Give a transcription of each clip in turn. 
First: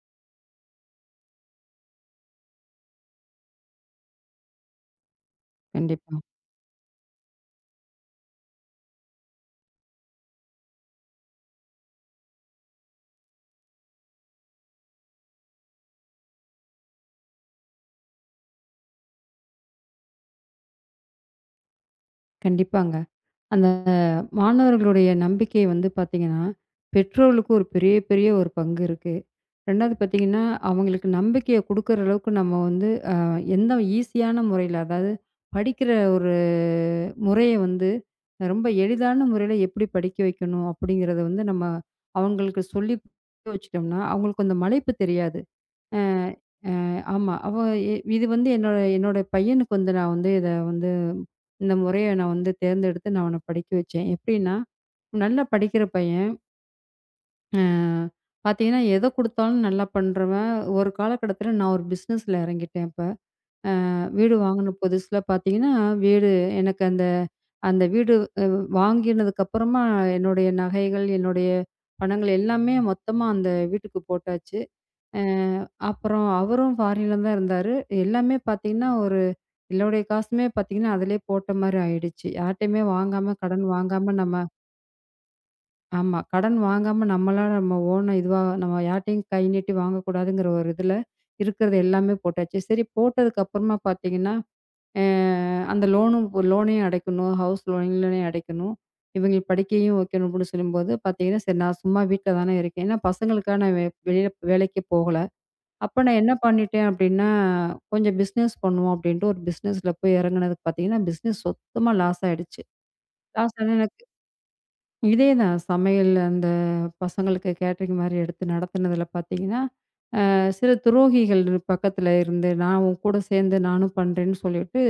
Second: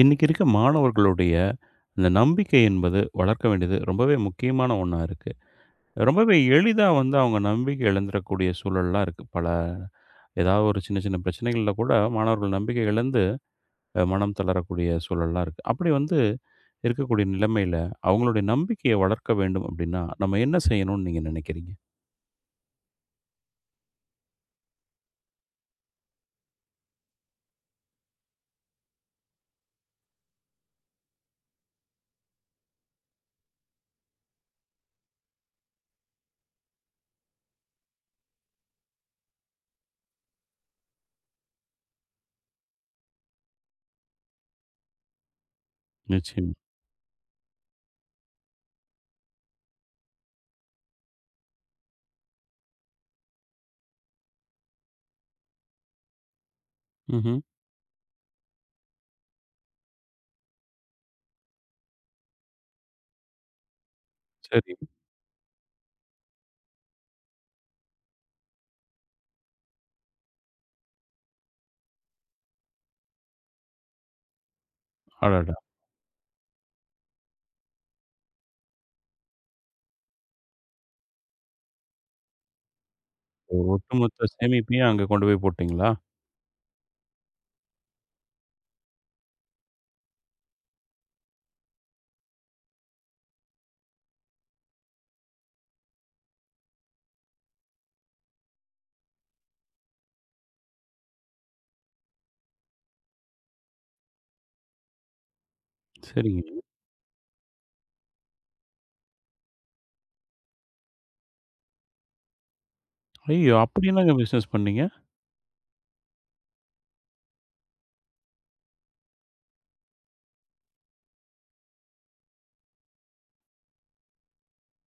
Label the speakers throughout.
Speaker 1: இன்னைக்கு இருக்க மாணவர்களுடைய அந்த நம்பிக்கை என்பது வளர்க்க வேண்டியது ரொம்பவே முக்கியமான ஒன்றா இருக்குது.
Speaker 2: கண்டிப்பா.
Speaker 1: ரொம்பவே எளிதாக வந்து அவங்க நம்பிக்கை இழந்துடக்கூடிய சூழல்லாம் இருக்குது பல. ஏதாவது ஒரு சின்ன சின்ன பிரச்சனைகளில் கூட மாணவர்கள் நம்பிக்கை இழந்து, மனம் தளரக்கூடிய சூழல்லாம் இருக்குது. அப்படி வந்து இருக்கக்கூடிய நிலைமையில் அவங்களுடைய நம்பிக்கையை வளர்க்க வேண்டும் அப்படின்னா நம்ம என்ன செய்யணும்னு நீங்கள் நினைக்கிறீங்க?
Speaker 2: கண்டிப்பாங்க. அந்த மாணவர்களுடைய நம்பிக்கை வந்து பார்த்தீங்கன்னா, பெற்றோர்களுக்கு ஒரு பெரிய, பெரிய ஒரு பங்கு இருக்கு. 2வது பார்த்தீங்கன்னா, அவங்களுக்கு நம்பிக்கைய குடுக்குற அளவுக்கு நம்ம வந்து எந்த ஈஸியான முறையில, அதாவது படிக்கிற ஒரு முறைய வந்து ரொம்ப எளிதான முறையில எப்படி படிக்க வைக்கணும் அப்படிங்கிறத வந்து நம்ம அவங்களுக்கு சொல்லி புரிய வச்சுட்டோம்னா, அவங்களுக்கு அந்த மலைப்பு தெரியாது. அ,
Speaker 1: நிச்சயம்.
Speaker 2: அ ஆமா. இது வந்து என்னோட என்னோட பையனுக்கு வந்து நான் வந்து இத வந்து இந்த முறைய நான் வந்து தேர்ந்தெடுத்து நான் அவன படிக்க வச்சேன். எப்படின்னா, நல்லா படிக்கிற பையன்.
Speaker 1: ம்.
Speaker 2: அ பார்த்தீங்கன்னா, எத குடுத்தாலும் நல்லா பண்றவன். ஒரு காலகட்டத்தில நான் ஒரு பிசினஸ்ல இறங்கிட்டேன் அப்ப. வீடு வாங்குன
Speaker 1: சரி.
Speaker 2: புதுசுல பார்த்தீங்கன்னா, வீடு எனக்கு அந்த அந்த வீடு அ வாங்கினதுக்கப்புறமா என்னுடைய நகைகள், என்னுடைய பணங்கள் எல்லாமே மொத்தமா அந்த வீட்டுக்கு போட்டாச்சு. அ
Speaker 1: அடடா.
Speaker 2: அப்புறம் அவரும் ஃபாரின்ல தான் இருந்தாரு. எல்லாமே பார்த்தீங்கன்னா ஒரு எல்லோடைய காசுமே பார்த்தீங்கன்னா, அதிலயே போட்ட மாரி ஆயிடுச்சு. யார்ட்டயுமே வாங்காம,
Speaker 1: ஒரு
Speaker 2: கடன் வாங்காம
Speaker 1: ஒட்டுமொத்த
Speaker 2: நம்ம
Speaker 1: சேமிப்பையும் அங்கே கொண்டு போய் போட்டிங்களா?
Speaker 2: ஆமா. கடன் வாங்காம நம்மளா நம்ம ஓனா இதுவா நம்ம யார்ட்டயும் கை நீட்டி வாங்கக்கூடாதுங்கிற ஒரு இதுல, இருக்கிறது எல்லாமே போட்டாச்சு. சரி போட்டதுக்கு அப்புறமா பார்த்தீங்கன்னா, அ அந்த லோனும் லோனையும் அடைக்கணும். ஹவுஸ் லோனையும் அடைக்கணும். இவைங்களுக்கு படிக்கையும் வைக்கணும் அப்டின்னு சொல்லும்போது பார்த்தீங்கன்னா, சரி நான் சும்மா வீட்ல தானே இருக்கேன். ஏன்னா பசங்களுக்காக நான் வெளியில வேலைக்கு போகல. அப்ப நான் என்ன
Speaker 1: சரிங்க.
Speaker 2: பண்ணிட்டேன் அப்படின்னா, கொஞ்சம் பிசினஸ் பண்ணுவோம் அப்படின்ட்டு ஒரு பிசினஸ்ல போய் இறங்குனதுக்கு பார்த்தீங்கன்னா, பிசினஸ் சுத்தமா லாஸ் ஆயிடுச்சு.
Speaker 1: ஐயோ,
Speaker 2: லாஸ் ஆனா
Speaker 1: அப்படி
Speaker 2: எனக்கு
Speaker 1: என்னங்க பிஸ்னஸ் பண்ணீங்க?
Speaker 2: இதே தான் சமையல் அந்த பசங்களுக்கு கேட்டரிங் மாரி எடுத்து நடத்துனதுல பார்த்தீங்கன்னா, சில துரோகிகள் பக்கத்துல இருந்து நான் உன் கூட சேர்ந்து நானும் பண்றேன்னு சொல்லிட்டு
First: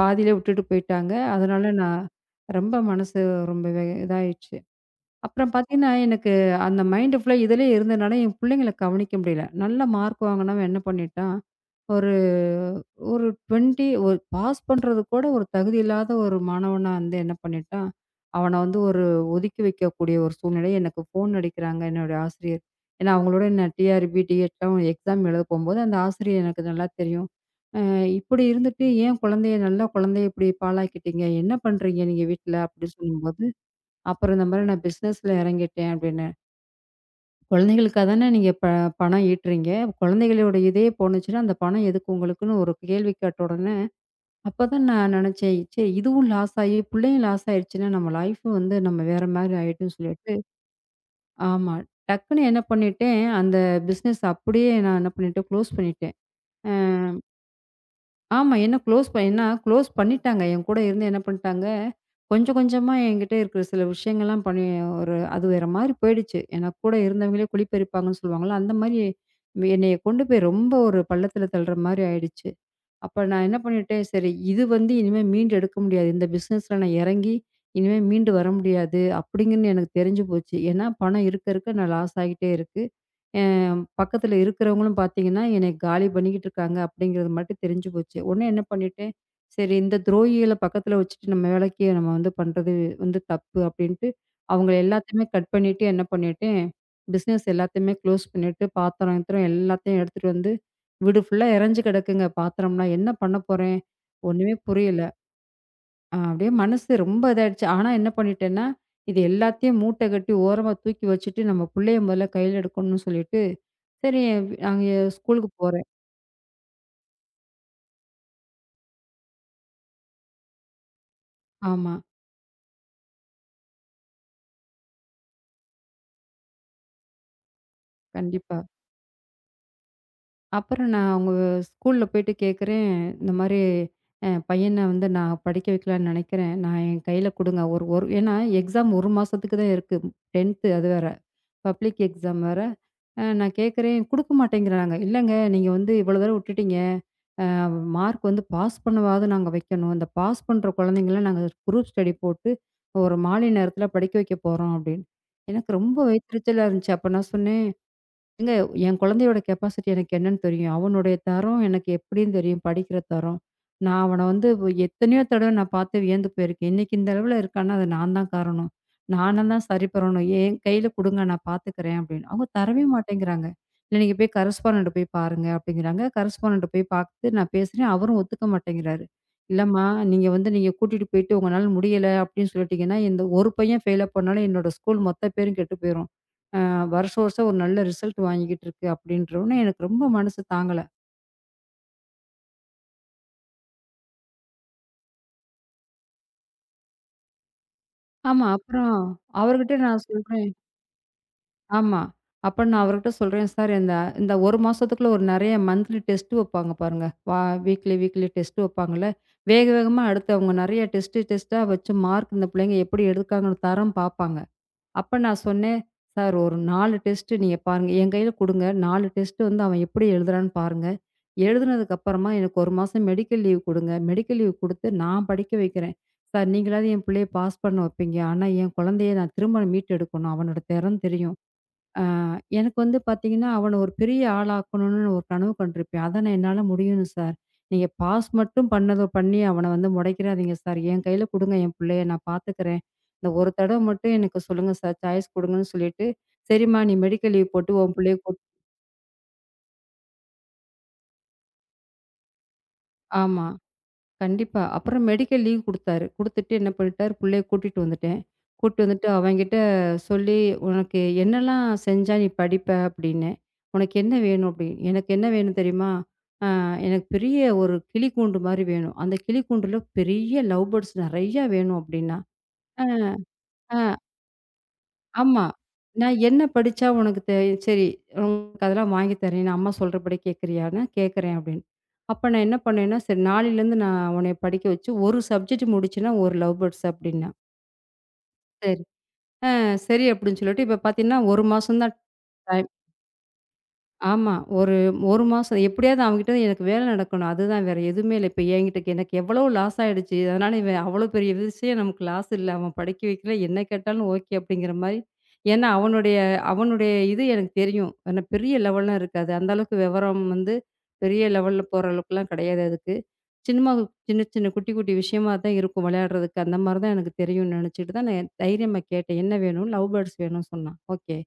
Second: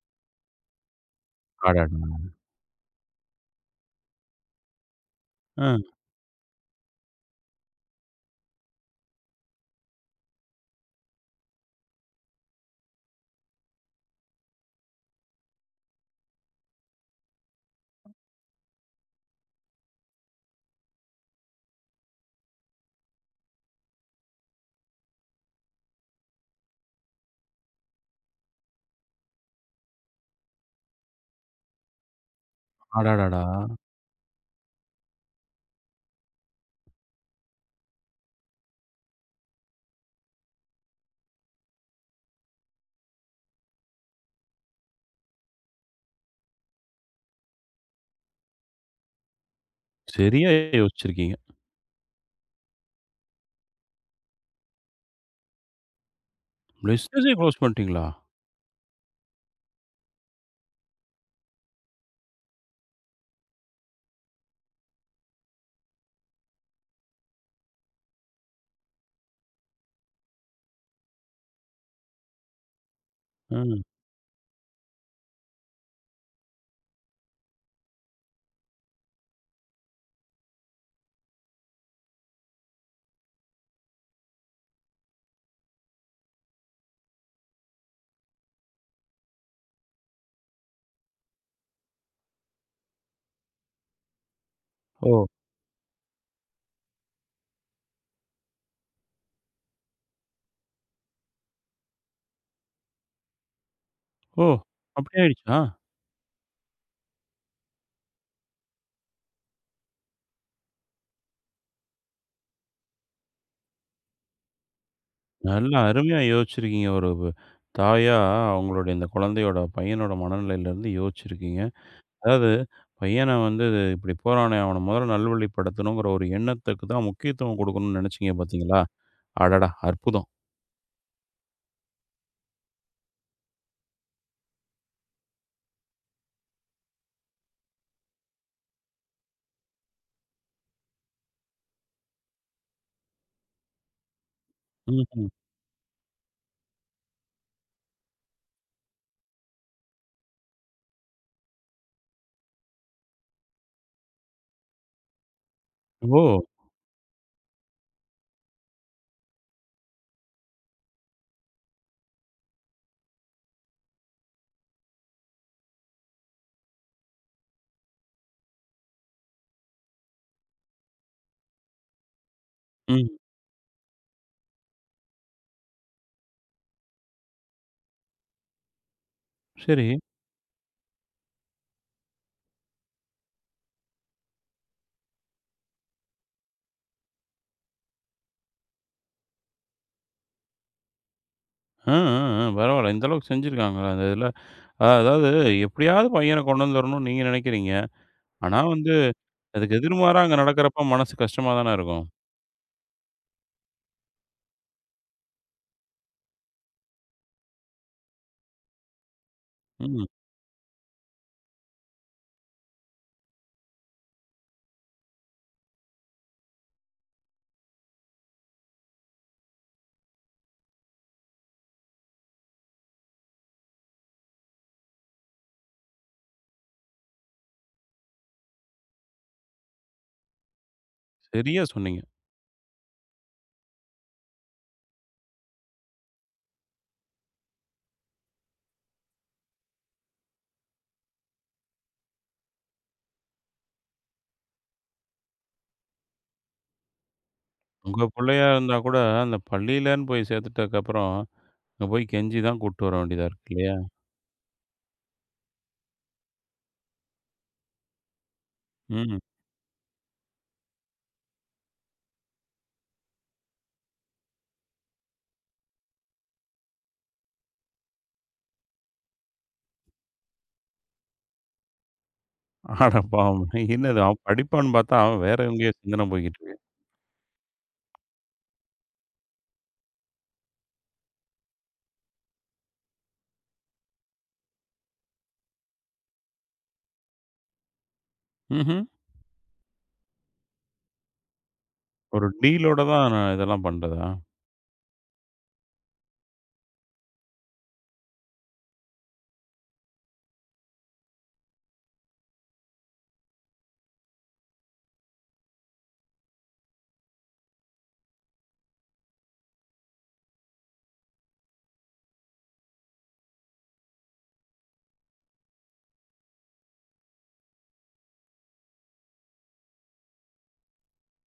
Speaker 2: பாதியிலே விட்டுட்டு போயிட்டாங்க. அதனால நான்
Speaker 1: அடாடா.
Speaker 2: ரொம்ப மனசு ரொம்பவே இதாயிடுச்சு. அப்புறம்
Speaker 1: ஆ.
Speaker 2: பார்த்தீங்கன்னா, எனக்கு அந்த மைண்டு ஃபுல்லா இதிலே இருந்தனால, என் பிள்ளைங்கள கவனிக்க முடியல. நல்ல மார்க் வாங்குனவன் என்ன பண்ணிட்டான், ஒரு ஒரு 20 ஒரு பாஸ் பண்றது கூட ஒரு தகுதி இல்லாத ஒரு மாணவனா வந்து என்ன பண்ணிட்டான், அவன வந்து ஒரு ஒதுக்கி வைக்கக்கூடிய ஒரு சூழ்நிலை. எனக்கு ஃபோன் அடிக்கிறாங்க என்னுடைய ஆசிரியர். ஏன்னா, அவங்களோட நான் டிஆர்பி, டிஎட்லாம் எக்ஸாம் எழுத போம்போது, அந்த ஆசிரியர் எனக்கு நல்லா தெரியும். "அ இப்படி இருந்துட்டு ஏன் குழந்தைய நல்ல குழந்தைய இப்படி பாழாக்கிட்டீங்க? என்ன பண்றீங்க நீங்க வீட்ல?" அப்படின்னு
Speaker 1: அடாடாடா.
Speaker 2: சொல்லும்போது அப்புறம் இந்த மாரி நான் பிசினஸ்ல இறங்கிட்டேன் அப்படின்னு. குழந்தைகளுக்கா தானே நீங்க பணம் ஈட்டுறீங்க. குழந்தைகளோட இதே போணுச்சுன்னா, அந்த பணம் எதுக்கு உங்களுக்குன்னு ஒரு கேள்வி கேட்ட உடனே, அப்பதான் நான் நினைச்சேன், சரி இதுவும் லாஸ் ஆயி, பிள்ளையும் லாஸ் ஆயிடுச்சுன்னா, நம்ம லைஃப் வந்து நம்ம வேற மாரி ஆயிடும்ன்னு சொல்லிட்டு
Speaker 1: சரியா யோசிச்சிருக்கீங்க.
Speaker 2: ஆமா. டக்குன்னு என்ன பண்ணிட்டேன், அந்த பிசினஸ் அப்படியே நான் என்ன பண்ணிட்டேன், குளோஸ் பண்ணிட்டேன்.
Speaker 1: பிஸ்னஸே குளோஸ் பண்ணிட்டீங்களா?
Speaker 2: ஆமா. என்ன குளோஸ் ப ஏன்னா குளோஸ் பண்ணிட்டாங்க. என் கூட இருந்து என்ன பண்ணிட்டாங்க, கொஞ்சம் கொஞ்சமா என்கிட்ட இருக்கிற சில விஷயங்கள்லாம் பண்ணி ஒரு அது வேற மாரி போயிடுச்சு. ஏன்னா கூட இருந்தவங்களே குழி பறிப்பாங்கன்னு சொல்லுவாங்கல்ல, அந்த மாரி என்னைய கொண்டு போய் ரொம்ப ஒரு பள்ளத்துல தள்ளுற மாரி ஆயிடுச்சு. அப்ப நான் என்ன
Speaker 1: ம்.
Speaker 2: பண்ணிட்டேன், சரி இது வந்து இனிமே மீண்டு எடுக்க முடியாது. இந்த பிசினஸ்ல நான் இறங்கி இனிமே மீண்டு வர முடியாது. அப்படிங்கன்னு எனக்கு தெரிஞ்சு போச்சு. ஏன்னா பணம் இருக்க இருக்க நான் லாஸ் ஆகிட்டே இருக்கேன். அ பக்கத்துல இருக்கிறவங்களும் பார்த்தீங்கன்னா, என்னைய காலி பண்ணிக்கிட்டு இருக்காங்க அப்படிங்கிறது மட்டும் தெரிஞ்சு போச்சு. உடனே என்ன பண்ணிட்டேன், சரி இந்த துரோகிகள பக்கத்துல வச்சுட்டு நம்ம வேலைக்கு நம்ம வந்து பண்றது வந்து தப்பு அப்படின்ட்டு, அவங்கள
Speaker 1: ஓ!
Speaker 2: எல்லாத்தையுமே கட் பண்ணிட்டு என்ன பண்ணிட்டேன், பிசினஸ் எல்லாத்தையுமே க்ளோஸ் பண்ணிட்டு, பாத்திரம் கீத்திரம் எல்லாத்தையும் எடுத்துட்டு வந்து, வீடு ஃபுல்லா எறஞ்சு கிடக்குங்க பாத்திரம்லாம். என்ன பண்ண போறேன்?
Speaker 1: ஓ!
Speaker 2: ஒண்ணுமே புரியல.
Speaker 1: அப்படி ஆயிடுச்சா?
Speaker 2: அப்படியே மனசு ரொம்ப இதாயிடுச்சு. ஆனா என்ன பண்ணிட்டேன்னா, இது எல்லாத்தையும் மூட்டை கட்டி ஓரமா தூக்கி வச்சுட்டு, நம்ம புள்ளைய முதல்ல கையில எடுக்கணும்னு சொல்லிட்டு, சரி நாங்க ஸ்கூலுக்கு
Speaker 1: நல்லா
Speaker 2: போறேன்.
Speaker 1: அருமையா யோசிச்சிருக்கீங்க. ஒரு வ தாயா அவங்களுடைய இந்த குழந்தையோட பையனோட மனநிலையிலருந்து யோசிச்சிருக்கீங்க.
Speaker 2: ஆமா,
Speaker 1: அதாவது பையன வந்து இப்படி போறானே, அவன முதல்ல நல்வழிப்படுத்தணுங்கிற ஒரு எண்ணத்துக்கு தான் முக்கியத்துவம் குடுக்கணும்னு நெனச்சீங்க,
Speaker 2: கண்டிப்பா.
Speaker 1: பார்த்தீங்களா? அடடா! அற்புதம்.
Speaker 2: அப்புறம் நான் அவங்க ஸ்கூல்ல போயிட்டு கேட்குறேன், இந்த மாரி பையன வந்து நான் படிக்க வைக்கலான்னு நெனைக்கிறேன். நான் என் கையில குடுங்க. ஒரு ஒரு ஏன்னா எக்ஸாம் 1 மாசத்துக்கு தான் இருக்கு. 10த் அது வேற. பப்ளிக் எக்ஸாம் வேற. நான் கேட்குறேன், குடுக்க மாட்டேங்கிறாங்க.
Speaker 1: ம்ஹ்ம்.
Speaker 2: இல்லங்க நீங்க வந்து இவ்வளோ தூரம் விட்டுட்டீங்க. மார்க் வந்து பாஸ் பண்ணவாவது நாங்க வைக்கணும். இந்த பாஸ் பண்ற குழந்தைங்கள நாங்க குரூப் ஸ்டடி போட்டு, ஒரு மாலை நேரத்தில படிக்க வைக்க போறோம்" அப்படின்னு. எனக்கு ரொம்ப
Speaker 1: ஓ!
Speaker 2: வயித்தெரிச்சலா இருந்துச்சு. அப்ப நான் சொன்னேன், ஏங்க என் குழந்தையோட கெப்பாசிட்டி எனக்கு என்னன்னு தெரியும். அவனுடைய தரம் எனக்கு எப்படின்னு தெரியும், படிக்கிற தரம். நான் அவன வந்து எத்தனையோ தடவ நான் பார்த்து வியந்து போயிருக்கேன். இன்னைக்கு இந்த அளவுல இருக்கான்னா, அது நான் தான் காரணம். நானா தான் சரி பண்ணணும். என் கையில குடுங்க நான் பார்த்துக்கிறேன் அப்படின்னு. அவங்க தரவே
Speaker 1: ம்.
Speaker 2: மாட்டேங்கிறாங்க. இல்ல நீங்க போய் கரஸ்பாண்டன்ட் போய் பாருங்க அப்படிங்கிறாங்க. கரஸ்பாண்டன்ட் போய் பார்த்து நான் பேசுறேன். அவரும் ஒத்துக்க மாட்டேங்கிறாரு. இல்லம்மா
Speaker 1: சரி.
Speaker 2: நீங்க வந்து நீங்க கூட்டிட்டு போயிட்டு உங்கனால முடியல அப்படின்னு சொல்லிட்டீங்கன்னா, இந்த ஒரு பையன் ஃபெயிலா போனாலும் என்னோட ஸ்கூல் மொத்த பேரும் கெட்டு போயிரும். வருஷம் வருஷம் ஒரு நல்ல ரிசல்ட் வாங்கிக்கிட்டு இருக்கு அப்படின்றவுனே எனக்கு ரொம்ப மனசு தாங்கல.
Speaker 1: அ, அ, அ. பரவால்ல. இந்த அளவுக்கு செஞ்சிருக்காங்களா அந்த இதுல? அதாவது எப்படியாவது பையன கொண்டு வந்துரணும்னு நீங்க நெனைக்கிறீங்க.
Speaker 2: ஆமா.
Speaker 1: ஆனா வந்து
Speaker 2: அப்புறம் அவர்கிட்ட
Speaker 1: அதுக்கு
Speaker 2: நான்
Speaker 1: எதிர்மாறா அங்க
Speaker 2: சொல்றேன்
Speaker 1: நடக்கிறப்ப மனசு கஷ்டமா தானே
Speaker 2: ஆமா.
Speaker 1: இருக்கும்.
Speaker 2: அப்ப நான் அவர்கிட்ட சொல்றேன், "சார் இந்த இந்த 1 மாசத்துக்குள்ள ஒரு நெறைய மந்த்லி டெஸ்ட் வைப்பாங்க பாருங்க. வீக்லி வீக்லி டெஸ்ட் வைப்பாங்கல்ல. வேக வேகமா
Speaker 1: ம்.
Speaker 2: அடுத்து அவங்க நெறைய டெஸ்ட் டெஸ்ட்டா வச்சு மார்க் இந்த பிள்ளைங்க எப்படி எடுக்காங்கன்னு தரம் பார்ப்பாங்க." அப்ப நான் சொன்னேன், "சார் ஒரு 4 டெஸ்ட் நீங்க பாருங்க. என் கையில குடுங்க. 4 டெஸ்ட் வந்து அவன் எப்படி எழுதுறான்னு பாருங்க. எழுதுனதுக்கு அப்புறமா எனக்கு 1 மாசம் மெடிக்கல் லீவ் குடுங்க. மெடிக்கல் லீவ் குடுத்து நான் படிக்க வைக்கிறேன். சார் நீங்களாவது என் பிள்ளைய பாஸ் பண்ண வைப்பீங்க. ஆனா என் குழந்தைய நான் திரும்ப மீட்டெடுக்கணும். அவனோட திறன் தெரியும்.
Speaker 1: சரியா சொன்னீங்க.
Speaker 2: ஆ எனக்கு வந்து பார்த்தீங்கன்னா, அவன ஒரு பெரிய ஆளாக்கணும்னு ஒரு கனவு கண்டிருப்பேன். அதான என்னால முடியும்னு சார். நீங்க பாஸ் மட்டும் பண்ணதும் பண்ணி அவன வந்து முடைக்கிறாதீங்க சார். என் கையில குடுங்க என் புள்ளைய நான் பார்த்துக்கிறேன். இந்த ஒரு தடவ மட்டும் எனக்கு சொல்லுங்க சார் சாய்ஸ் குடுங்கன்னு சொல்லிட்டு, சரிம்மா நீ மெடிக்கல் லீவ் போட்டு உன்
Speaker 1: உங்க
Speaker 2: புள்ளைய
Speaker 1: புள்ளையா இருந்தா கூட அந்த பள்ளியிலன்னு போய் சேர்த்துட்டதுக்கப்புறம், அங்க போய் கெஞ்சி தான் கூட்டு வர வேண்டியதா
Speaker 2: ஆமா.
Speaker 1: இருக்கு இல்லையா?
Speaker 2: கண்டிப்பா. அப்புறம் மெடிக்கல் லீவ் குடுத்தாரு. குடுத்துட்டு என்ன பண்ணிட்டாரு, புள்ளைய கூட்டிட்டு வந்துட்டேன். கூட்டிட்டு வந்துட்டு
Speaker 1: ம்.
Speaker 2: அவன்கிட்ட சொல்லி, "உனக்கு என்னலாம் செஞ்சா நீ படிப்ப?" அப்படின்னேன். "உனக்கு என்ன வேணும்?" அப்படின்னு. "எனக்கு என்ன வேணும் தெரியுமா? அ எனக்கு பெரிய ஒரு கிளி கூண்டு மாரி வேணும். அந்த கிளி கூண்டுல பெரிய லவ் பேர்ட்ஸ் நெறையா வேணும்" அப்படின்னா. "அ,
Speaker 1: அட பாவமே!
Speaker 2: அ
Speaker 1: என்னது அவன் படிப்பான்னு பார்த்தா, அவன் வேற
Speaker 2: ஆமா.
Speaker 1: எங்கேயோ சிந்தன
Speaker 2: நான்
Speaker 1: போய்க்கிட்டு
Speaker 2: என்ன
Speaker 1: இருக்கு.
Speaker 2: படிச்சா உனக்கு சரி உனக்கு அதெல்லாம் வாங்கி தரேன். நான் அம்மா சொல்றபடி கேட்கறியான்னா, கேட்கறேன் அப்படின்னு. அப்ப நான் என்ன பண்ணேன்னா, சரி நாளையிலேருந்து நான் உன்னைய படிக்க வச்சு ஒரு சப்ஜெக்ட் முடிச்சேன்னா ஒரு லவ் பேர்ட்ஸ் அப்படின்னா.
Speaker 1: ம்ஹ்ம்.
Speaker 2: சரி. ஆ சரி அப்படின்னு சொல்லிட்டு இப்ப பார்த்தீங்கன்னா, 1 மாசம் தான்
Speaker 1: ஒரு டீலோட தான் நான் இதெல்லாம் பண்றதா?
Speaker 2: ஆமா. ஒரு 1 மாசம் எப்படியாவது அவன்கிட்ட எனக்கு வேலை நடக்கணும். அதுதான் வேற எதுவுமே இல்ல. இப்ப என்கிட்ட எனக்கு எவ்வளோ லாஸ் ஆயிடுச்சு. அதனால இவன் அவ்வளோ பெரிய விஷயம் நமக்கு லாஸ் இல்ல. அவன் படிக்க வைக்கல. என்ன கேட்டாலும் ஓகே அப்படிங்கிற மாரி. ஏன்னா அவனுடைய அவனுடைய இது எனக்கு தெரியும். ஆனா பெரிய லெவல்லாம் இருக்காது. அந்த அளவுக்கு விவரம் வந்து பெரிய லெவல்ல போற அளவுக்குலாம் கிடையாது அதுக்கு. சின்னமா சின்ன சின்ன குட்டி குட்டி விஷயமா தான் இருக்கும் விளையாடுறதுக்கு. அந்த மாரி தான் எனக்கு தெரியும்னு நினைச்சுட்டு தான் நான் தைரியமா கேட்டேன். என்ன வேணும்? லவ் பேர்ட்ஸ் வேணும்னு சொன்னான். ஓகே.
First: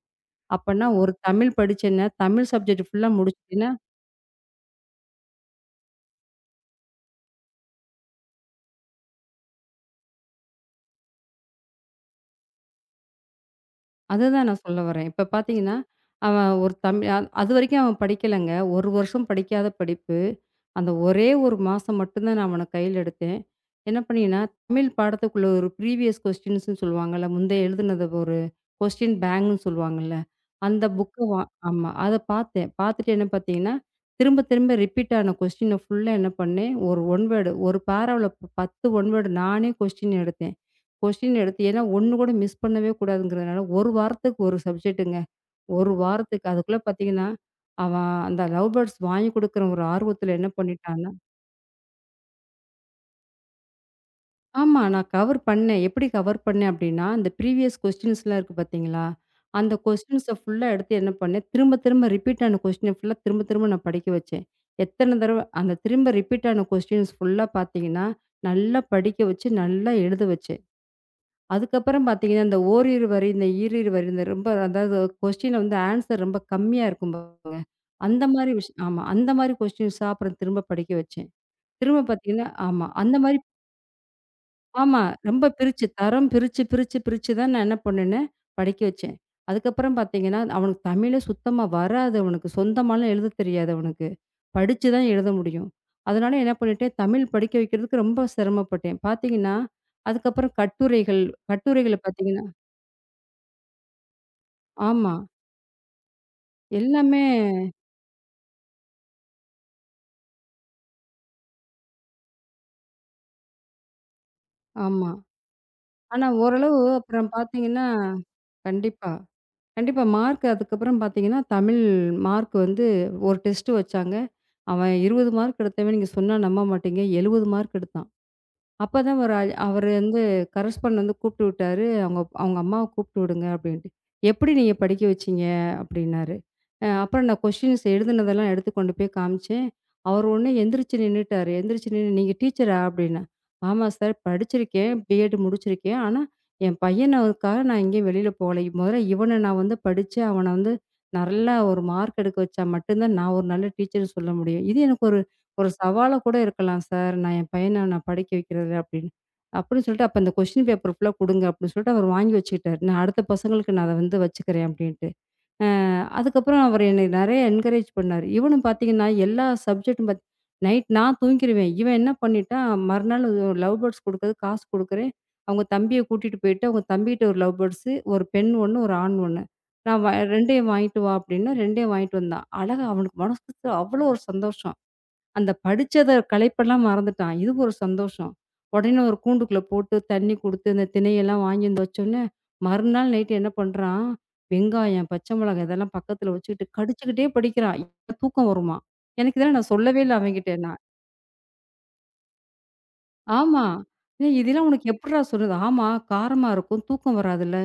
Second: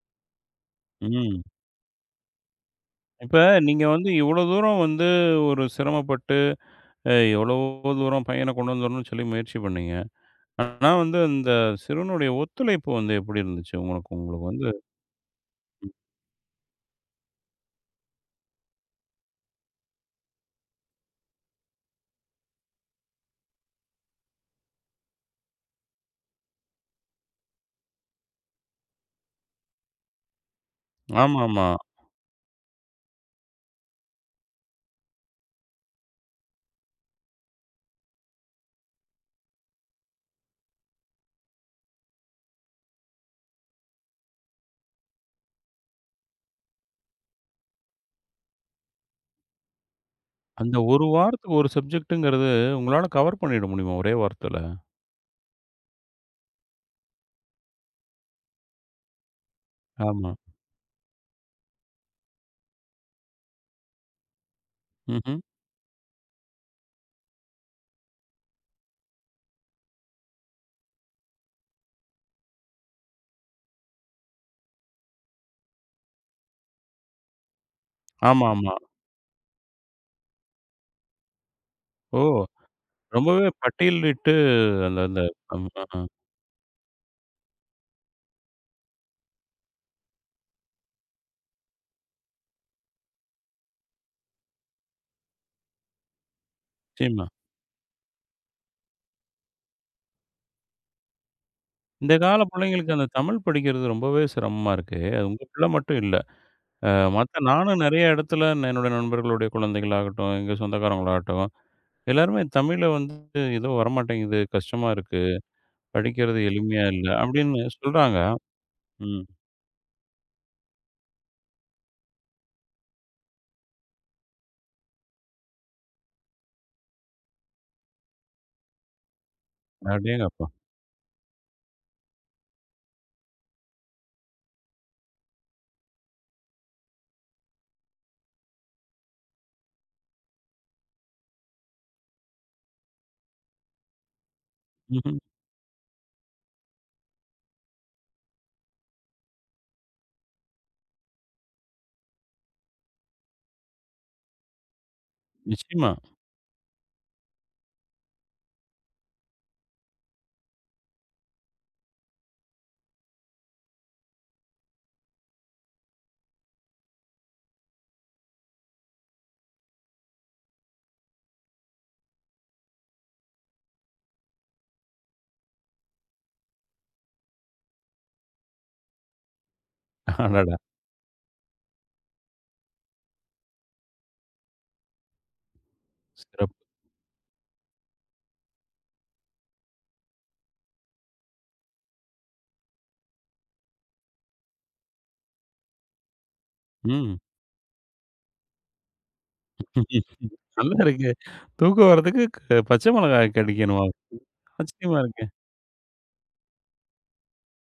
Speaker 2: அப்பன்னா ஒரு
Speaker 1: ம்.
Speaker 2: தமிழ் படிச்சேன்னா, தமிழ் சப்ஜெக்ட் ஃபுல்லா
Speaker 1: இப்ப
Speaker 2: முடிச்சுட்டேன்னா
Speaker 1: நீங்க வந்து இவ்வளோ தூரம் வந்து ஒரு சிரமப்பட்டு, எவ்வளவோ தூரம் பையன கொண்டு வந்துரணும்னு சொல்லி முயற்சி பண்ணீங்க. ஆனா வந்து அந்த சிறுவனுடைய ஒத்துழைப்பு வந்து எப்படி இருந்துச்சு? உங்களுக்கு உங்களுக்கு
Speaker 2: அதுதான் நான்
Speaker 1: வந்து
Speaker 2: சொல்ல வரேன். இப்ப பார்த்தீங்கன்னா, அவன் ஒரு தமிழ் அதுவரைக்கும் அவன் படிக்கலங்க. 1 வருஷம் படிக்காத படிப்பு. அந்த ஒரே 1 மாசம் மட்டும் தான் நான் அவன கையில எடுத்தேன். என்ன பண்ணீங்கன்னா, தமிழ் பாடத்துக்குள்ள ஒரு ப்ரீவியஸ் கொஸ்டின்ஸ்ன்னு சொல்லுவாங்கல்ல. முந்தைய எழுதுனத ஒரு கொஸ்டின் பேங்க்ன்னு சொல்லுவாங்கல்ல. அந்த புக்க வா
Speaker 1: ஆமாமா.
Speaker 2: ஆமா. அத பார்த்தேன். பார்த்துட்டு என்ன பார்த்தீங்கன்னா, திரும்ப திரும்ப ரிப்பீட் ஆன கொஸ்டின ஃபுல்லா என்ன பண்ணேன், ஒரு ஒன் வேர்ட் ஒரு பேராவுல 10 ஒன் வேர்ட் நானே கொஸ்டின் எடுத்தேன். கொஸ்டின் எடுத்து ஏன்னா ஒண்ணு கூட மிஸ் பண்ணவே கூடாதுங்கிறதுனால, ஒரு வாரத்துக்கு ஒரு சப்ஜெக்ட்டுங்க. ஒரு வாரத்துக்கு அதுக்குள்ள பார்த்தீங்கன்னா, அவன் அந்த லவ் பேர்ட்ஸ் வாங்கி கொடுக்குற ஒரு ஆர்வத்தில என்ன
Speaker 1: அந்த 1
Speaker 2: பண்ணிட்டான்னா
Speaker 1: வாரத்துக்கு 1 சப்ஜெக்ட்ங்கிறது உங்களால கவர் பண்ணிட முடியுமா? ஒரே வாரத்துல?
Speaker 2: ஆமா நான் கவர் பண்ணேன். எப்படி கவர் பண்ணேன் அப்படின்னா, அந்த ப்ரீவியஸ் கொஸ்டின்ஸ்லாம் இருக்கு பார்த்தீங்களா? அந்த கொஸ்டின்ஸ
Speaker 1: ஆமா.
Speaker 2: ஃபுல்லா எடுத்து என்ன பண்ணேன், திரும்ப திரும்ப ரிப்பீட் ஆன கொஸ்டின ஃபுல்லா திரும்ப திரும்ப நான் படிக்க வச்சேன். எத்தனை
Speaker 1: ம்ஹ்ம்.
Speaker 2: தடவ அந்த திரும்ப ரிப்பீட் ஆன கொஸ்டின்ஸ் ஃபுல்லா பார்த்தீங்கன்னா, நல்லா படிக்க வச்சு, நல்லா எழுத வச்சேன். அதுக்கப்புறம் பார்த்தீங்கன்னா, இந்த ஓரிரு வரி, இந்த ஈரிரு வரி, இந்த ரொம்ப அதாவது கொஸ்டின்ல வந்து ஆன்சர் ரொம்ப கம்மியா இருக்கும் பாருங்க. அந்த மாரி
Speaker 1: ஆமாமா.
Speaker 2: ஆமா. அந்த மாரி கொஸ்டின்ஸா அப்புறம் திரும்ப படிக்க வச்சேன். திரும்ப
Speaker 1: ஓ!
Speaker 2: பார்த்தீங்கன்னா ஆமா. அந்த மாரி
Speaker 1: ரொம்பவே பட்டியலிட்டு அந்த
Speaker 2: ஆமா. ரொம்ப
Speaker 1: அந்த
Speaker 2: பிரிச்சு,
Speaker 1: ஆமா.
Speaker 2: தரம் பிரிச்சு, பிரிச்சு, பிரிச்சு தான் நான் என்ன பண்ணுனேன், படிக்க வச்சேன். அதுக்கப்புறம் பார்த்தீங்கன்னா, அவனுக்கு தமிழே சுத்தமா வராது அவனுக்கு. சொந்தமாலாம் எழுத தெரியாது அவனுக்கு. படிச்சு தான் எழுத முடியும். அதனால என்ன பண்ணிட்டேன்,
Speaker 1: நிச்சயமா.
Speaker 2: தமிழ் படிக்க வைக்கிறதுக்கு ரொம்ப சிரமப்பட்டேன். பார்த்தீங்கன்னா, அதுக்கப்புறம் கட்டுரைகள், கட்டுரைகள
Speaker 1: இந்த கால
Speaker 2: பார்த்தீங்கன்னா
Speaker 1: பிள்ளைங்களுக்கு அந்த தமிழ் படிக்கிறது ரொம்பவே சிரமமா இருக்கே!
Speaker 2: ஆமா.
Speaker 1: அது உங்க பிள்ள மட்டும் இல்ல. அ
Speaker 2: எல்லாமே
Speaker 1: மத்த நானும் நெறைய இடத்துல என்னோட நண்பர்களுடைய குழந்தைகளாகட்டும், எங்க சொந்தக்காரங்களாகட்டும், எல்லாருமே தமிழ்ல வந்து ஏதோ வரமாட்டேங்குது, கஷ்டமா
Speaker 2: ஆமா.
Speaker 1: இருக்கு,
Speaker 2: ஆனா
Speaker 1: படிக்கிறது
Speaker 2: ஓரளவு
Speaker 1: எளிமையா இல்ல,
Speaker 2: அப்புறம்
Speaker 1: அப்படின்னு
Speaker 2: பார்த்தீங்கன்னா
Speaker 1: சொல்றாங்க.
Speaker 2: கண்டிப்பா.
Speaker 1: ம்.
Speaker 2: கண்டிப்பா மார்க் அதுக்கப்புறம் பார்த்தீங்கன்னா, தமிழ் மார்க் வந்து ஒரு டெஸ்ட் வச்சாங்க. அவன் 20 மார்க் எடுத்தவன் நீங்க சொன்னா நம்ப மாட்டீங்க. 70 மார்க் எடுத்தான். அப்பதான் ஒரு அவரு வந்து
Speaker 1: அடேங்கப்பா!
Speaker 2: கரஸ்பாண்ட் வந்து கூப்பிட்டு விட்டாரு. "அவங்க அவங்க அம்மாவ கூப்பிட்டு விடுங்க" அப்படின்ட்டு. "எப்படி நீங்க படிக்க வச்சீங்க?" அப்படின்னாரு. அப்புறம் நான் கொஸ்டின்ஸ் எழுதுனதெல்லாம் எடுத்து கொண்டு போய் காமிச்சேன். அவர் உடனே எந்திரிச்சு நின்னுட்டாரு. எந்திரிச்சு நின்னு, "நீங்க டீச்சரா?" அப்படின்னா. "ஆமா சார். படிச்சிருக்கேன்.
Speaker 1: ம்ஹ்ம்.
Speaker 2: பிஎட் முடிச்சிருக்கேன். ஆனா, என் பையனுக்காக நான் எங்கேயும் வெளியில போகல. முதல்ல இவன நான் வந்து படிச்சு, அவன வந்து நல்லா ஒரு மார்க் எடுக்க வச்சா மட்டும் தான் நான் ஒரு நல்ல டீச்சர்ன்னு சொல்ல முடியும். இது எனக்கு ஒரு ஒரு
Speaker 1: நிச்சயமா.
Speaker 2: சவாலா கூட இருக்கலாம் சார். நான் என் பையன நான் படிக்க வைக்கிறதில்ல அப்படின்னு. அப்படின்னு சொல்லிட்டு அப்ப அந்த கொஸ்டின் பேப்பர் ஃபுல்லா குடுங்க அப்படின்னு சொல்லிட்டு அவர் வாங்கி வச்சுக்கிட்டாரு. நான் அடுத்த பசங்களுக்கு நான் அத வந்து வச்சுக்கிறேன் அப்படின்ட்டு. அ அதுக்கப்புறம் அவர் என்னை நெறைய என்கரேஜ் பண்ணாரு. இவனும் பார்த்தீங்கன்னா, எல்லா சப்ஜெக்டும் நைட் நான் தூங்கிருவேன். இவன் என்ன பண்ணிட்டான், மறுநாள் லவ் பேர்ட்ஸ் குடுக்கறதுக்கு காசு குடுக்குறேன். அவங்க தம்பிய கூட்டிட்டு போயிட்டு, அவங்க தம்பிகிட்ட ஒரு லவ் பேர்ட்ஸு, ஒரு பெண் ஒண்ணு, ஒரு ஆண் ஒண்ணு. நான்
Speaker 1: அடடா!
Speaker 2: 2யும் வாங்கிட்டு வா அப்படின்னா, 2யும் வாங்கிட்டு வந்தான். அழகா அவனுக்கு மனசுக்கு அவ்வளோ ஒரு சந்தோஷம். அந்த படிச்சத
Speaker 1: சிறப்
Speaker 2: களைப்பெல்லாம் மறந்துட்டான். இது ஒரு சந்தோஷம். உடனே ஒரு கூண்டுக்குள்ள போட்டு தண்ணி குடுத்து, இந்த திணையெல்லாம் வாங்கி வந்து வச்சோனே, மறுநாள் நைட் என்ன பண்றான், வெங்காயம், பச்சை மிளகாய் இதெல்லாம் பக்கத்துல வச்சுக்கிட்டு
Speaker 1: ம்.
Speaker 2: கடிச்சுக்கிட்டே படிக்கிறான். எனக்கு தூக்கம் வருமாம். எனக்கு இதெல்லாம்
Speaker 1: நல்லா
Speaker 2: நான் சொல்லவே இல்ல அவன்கிட்ட நான்.
Speaker 1: இருக்கே. தூக்கம் வரதுக்கு பச்சை மிளகாய்
Speaker 2: ஆமா.
Speaker 1: கடிக்கணுமா?
Speaker 2: "ஏய் இதெல்லாம் உனக்கு
Speaker 1: ஆச்சரியமா
Speaker 2: எப்புட்றா
Speaker 1: இருக்கே.
Speaker 2: சொல்லுது?" "ஆமா, காரமா இருக்கும். தூக்கம் வராதுல்ல."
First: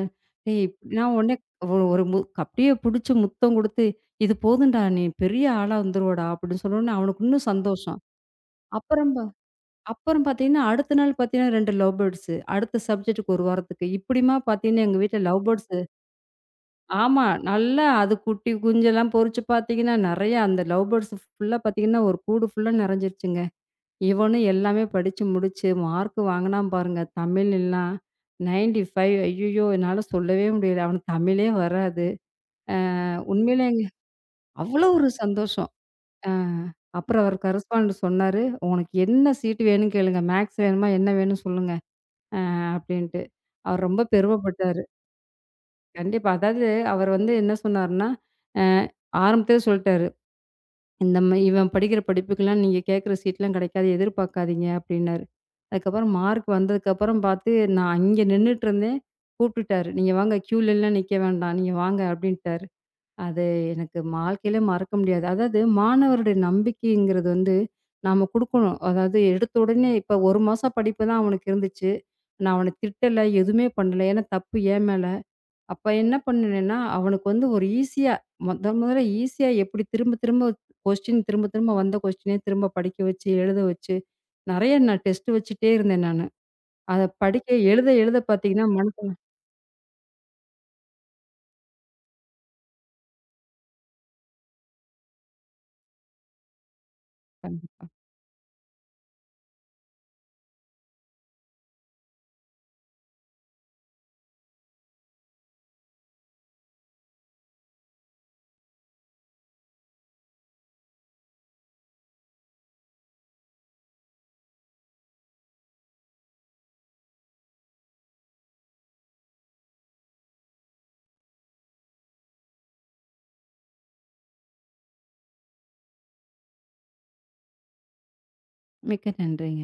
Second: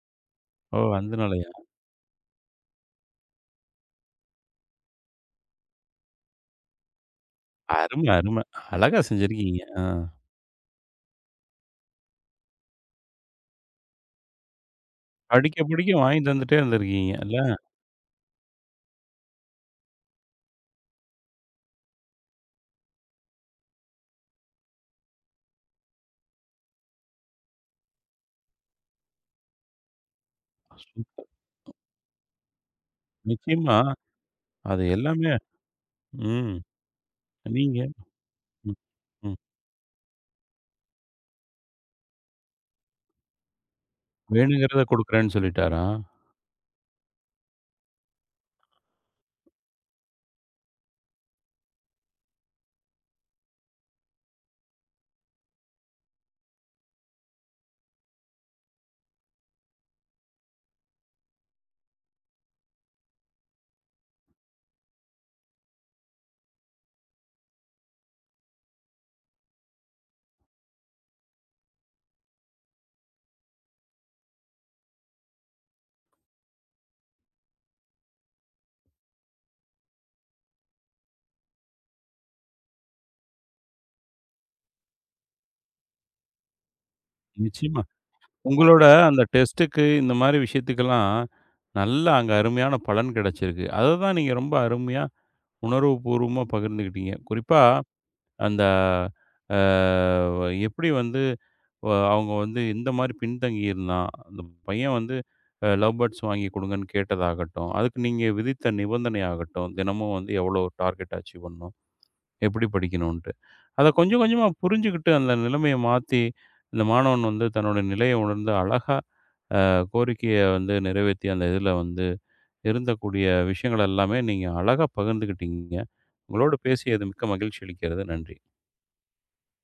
Speaker 2: டேய்
Speaker 1: ஓ!
Speaker 2: நான் உடனே
Speaker 1: அதனாலயா?
Speaker 2: ஒரு ஒரு அப்படியே புடிச்சு முத்தம் குடுத்து, "இது போதும்டா, நீ பெரிய ஆளா வந்துருவடா" அப்படின்னு சொன்னோனே அவனுக்கு இன்னும் சந்தோஷம்.
Speaker 1: அரும, அரும. அழகா
Speaker 2: அப்புறம்
Speaker 1: செஞ்சிருக்கீங்க. ஆ.
Speaker 2: அப்புறம் பார்த்தீங்கன்னா, அடுத்த நாள் பார்த்தீங்கன்னா 2 லவ் பேர்ட்ஸ். அடுத்த சப்ஜெக்ட்க்கு 1 வாரத்துக்கு. இப்படிமா பார்த்தீங்கன்னா எங்க வீட்ல லவ்
Speaker 1: படிக்க,
Speaker 2: பேர்ட்ஸ்
Speaker 1: படிக்க வாங்கி தந்துட்டே இருந்திருக்கீங்க
Speaker 2: ஆமா.
Speaker 1: இல்ல?
Speaker 2: நல்லா அது குட்டி குஞ்செல்லாம் பொரிச்சு பார்த்தீங்கன்னா, நெறையா அந்த லவ் பேர்ட்ஸ் ஃபுல்லா பார்த்தீங்கன்னா, ஒரு கூடு ஃபுல்லா நெறஞ்சிருச்சுங்க. இவனும் எல்லாமே படிச்சு முடிச்சு, மார்க் வாங்குனான் பாருங்க. தமிழ்லாம் 95 ஐய்யய்யோ! என்னால சொல்லவே முடியல. அவனுக்கு தமிழே வராது.
Speaker 1: நிச்சயமா.
Speaker 2: உண்மையிலேங்க
Speaker 1: அது
Speaker 2: அவ்வளோ ஒரு
Speaker 1: எல்லாமே
Speaker 2: சந்தோஷம். ஆ.
Speaker 1: ம்.
Speaker 2: அப்புறம் அவர்
Speaker 1: நீங்க
Speaker 2: கரஸ்பாண்டன்ட் சொன்னாரு,
Speaker 1: ம்,
Speaker 2: "உனக்கு என்ன
Speaker 1: ம்.
Speaker 2: சீட் வேணும்னு கேளுங்க. மேத்ஸ் வேணுமா? என்ன வேணும் சொல்லுங்க." அப்டின்ட்டு. அவர் ரொம்ப பெருமைப்பட்டாரு.
Speaker 1: வேணுங்கிறத குடுக்குறேன்னு சொல்லிட்டாரா?
Speaker 2: கண்டிப்பா. அதாவது அவர் வந்து என்ன சொன்னாருன்னா, அ ஆரம்பத்திலே சொல்ட்டாரு. இந்த இவன் படிக்கிற படிப்புக்கெல்லாம் நீங்க கேட்குற சீட்லாம் கிடைக்காது. எதிர்பார்க்காதீங்க அப்டின்னாரு. அதுக்கப்புறம் மார்க் வந்ததுக்கப்புறம் பார்த்து நான் அங்கே நின்னுட்டு இருந்தேன். கூப்ட்டுட்டாரு. நீங்க வாங்க கியூலலாம் நிக்க வேண்டாம். நீங்க வாங்க அப்டின்ட்டாரு. அது எனக்கு வாழ்க்கையில மறக்க முடியாது. அதாவது மாணவருடைய நம்பிக்கைங்கிறது வந்து நாம குடுக்கணும். அதாவது எடுத்த உடனே இப்ப 1 மாசம் படிப்பு தான் அவனுக்கு இருந்துச்சு. நான் அவன திட்டல, எதுவுமே பண்ணல. ஏன்னா தப்பு என் மேல. அப்ப என்ன பண்ணுனேன்னா, அவனுக்கு வந்து ஒரு ஈஸியா முதல் முதல்ல ஈஸியா எப்படி திரும்ப திரும்ப கொஸ்டின் திரும்ப திரும்ப வந்த கொஸ்டினே திரும்ப படிக்க வச்சு, எழுத வச்சு, நெறைய நான் டெஸ்ட் வச்சுட்டே இருந்தேன் நானு. அத படிக்க
Speaker 1: நிச்சயமா.
Speaker 2: எழுத எழுத பார்த்தீங்கன்னா
Speaker 1: உங்களோட
Speaker 2: மனசு
Speaker 1: அந்த டெஸ்ட்டுக்கு இந்த மாரி விஷயத்துக்கெல்லாம் நல்லா அங்க அருமையான பலன் கிடைச்சிருக்கு. அததான் நீங்க ரொம்ப அருமையா உணர்வுபூர்வமா பகிர்ந்துக்கிட்டீங்க. குறிப்பா
Speaker 2: கண்டிப்பா.
Speaker 1: அந்த அ எப்படி வந்து அவங்க வந்து இந்த மாரி பின்தங்கி இருந்தான். அந்த பையன் வந்து லவ் பேர்ட்ஸ் வாங்கி குடுங்கன்னு கேட்டதாகட்டும், அதுக்கு நீங்க விதித்த நிபந்தனை ஆகட்டும், தினமும் வந்து எவ்வளோ டார்கெட் அச்சீவ் பண்ணணும், எப்படி படிக்கணுன்ட்டு. அத கொஞ்சம் கொஞ்சமா புரிஞ்சுகிட்டு அந்த நிலைமைய மாத்தி, இந்த மாணவன் வந்து தன்னோட நிலைய உணர்ந்து அழகா கோரிக்கைய வந்து நிறைவேத்தி அந்த இதில வந்து இருந்தக்கூடிய விஷயங்கள் எல்லாமே நீங்க அழகா பகிர்ந்துக்கிட்டீங்க. உங்களோடு பேசியது மிக்க மகிழ்ச்சி அளிக்கிறது. நன்றி.
Speaker 2: மிக்க நன்றிங்க.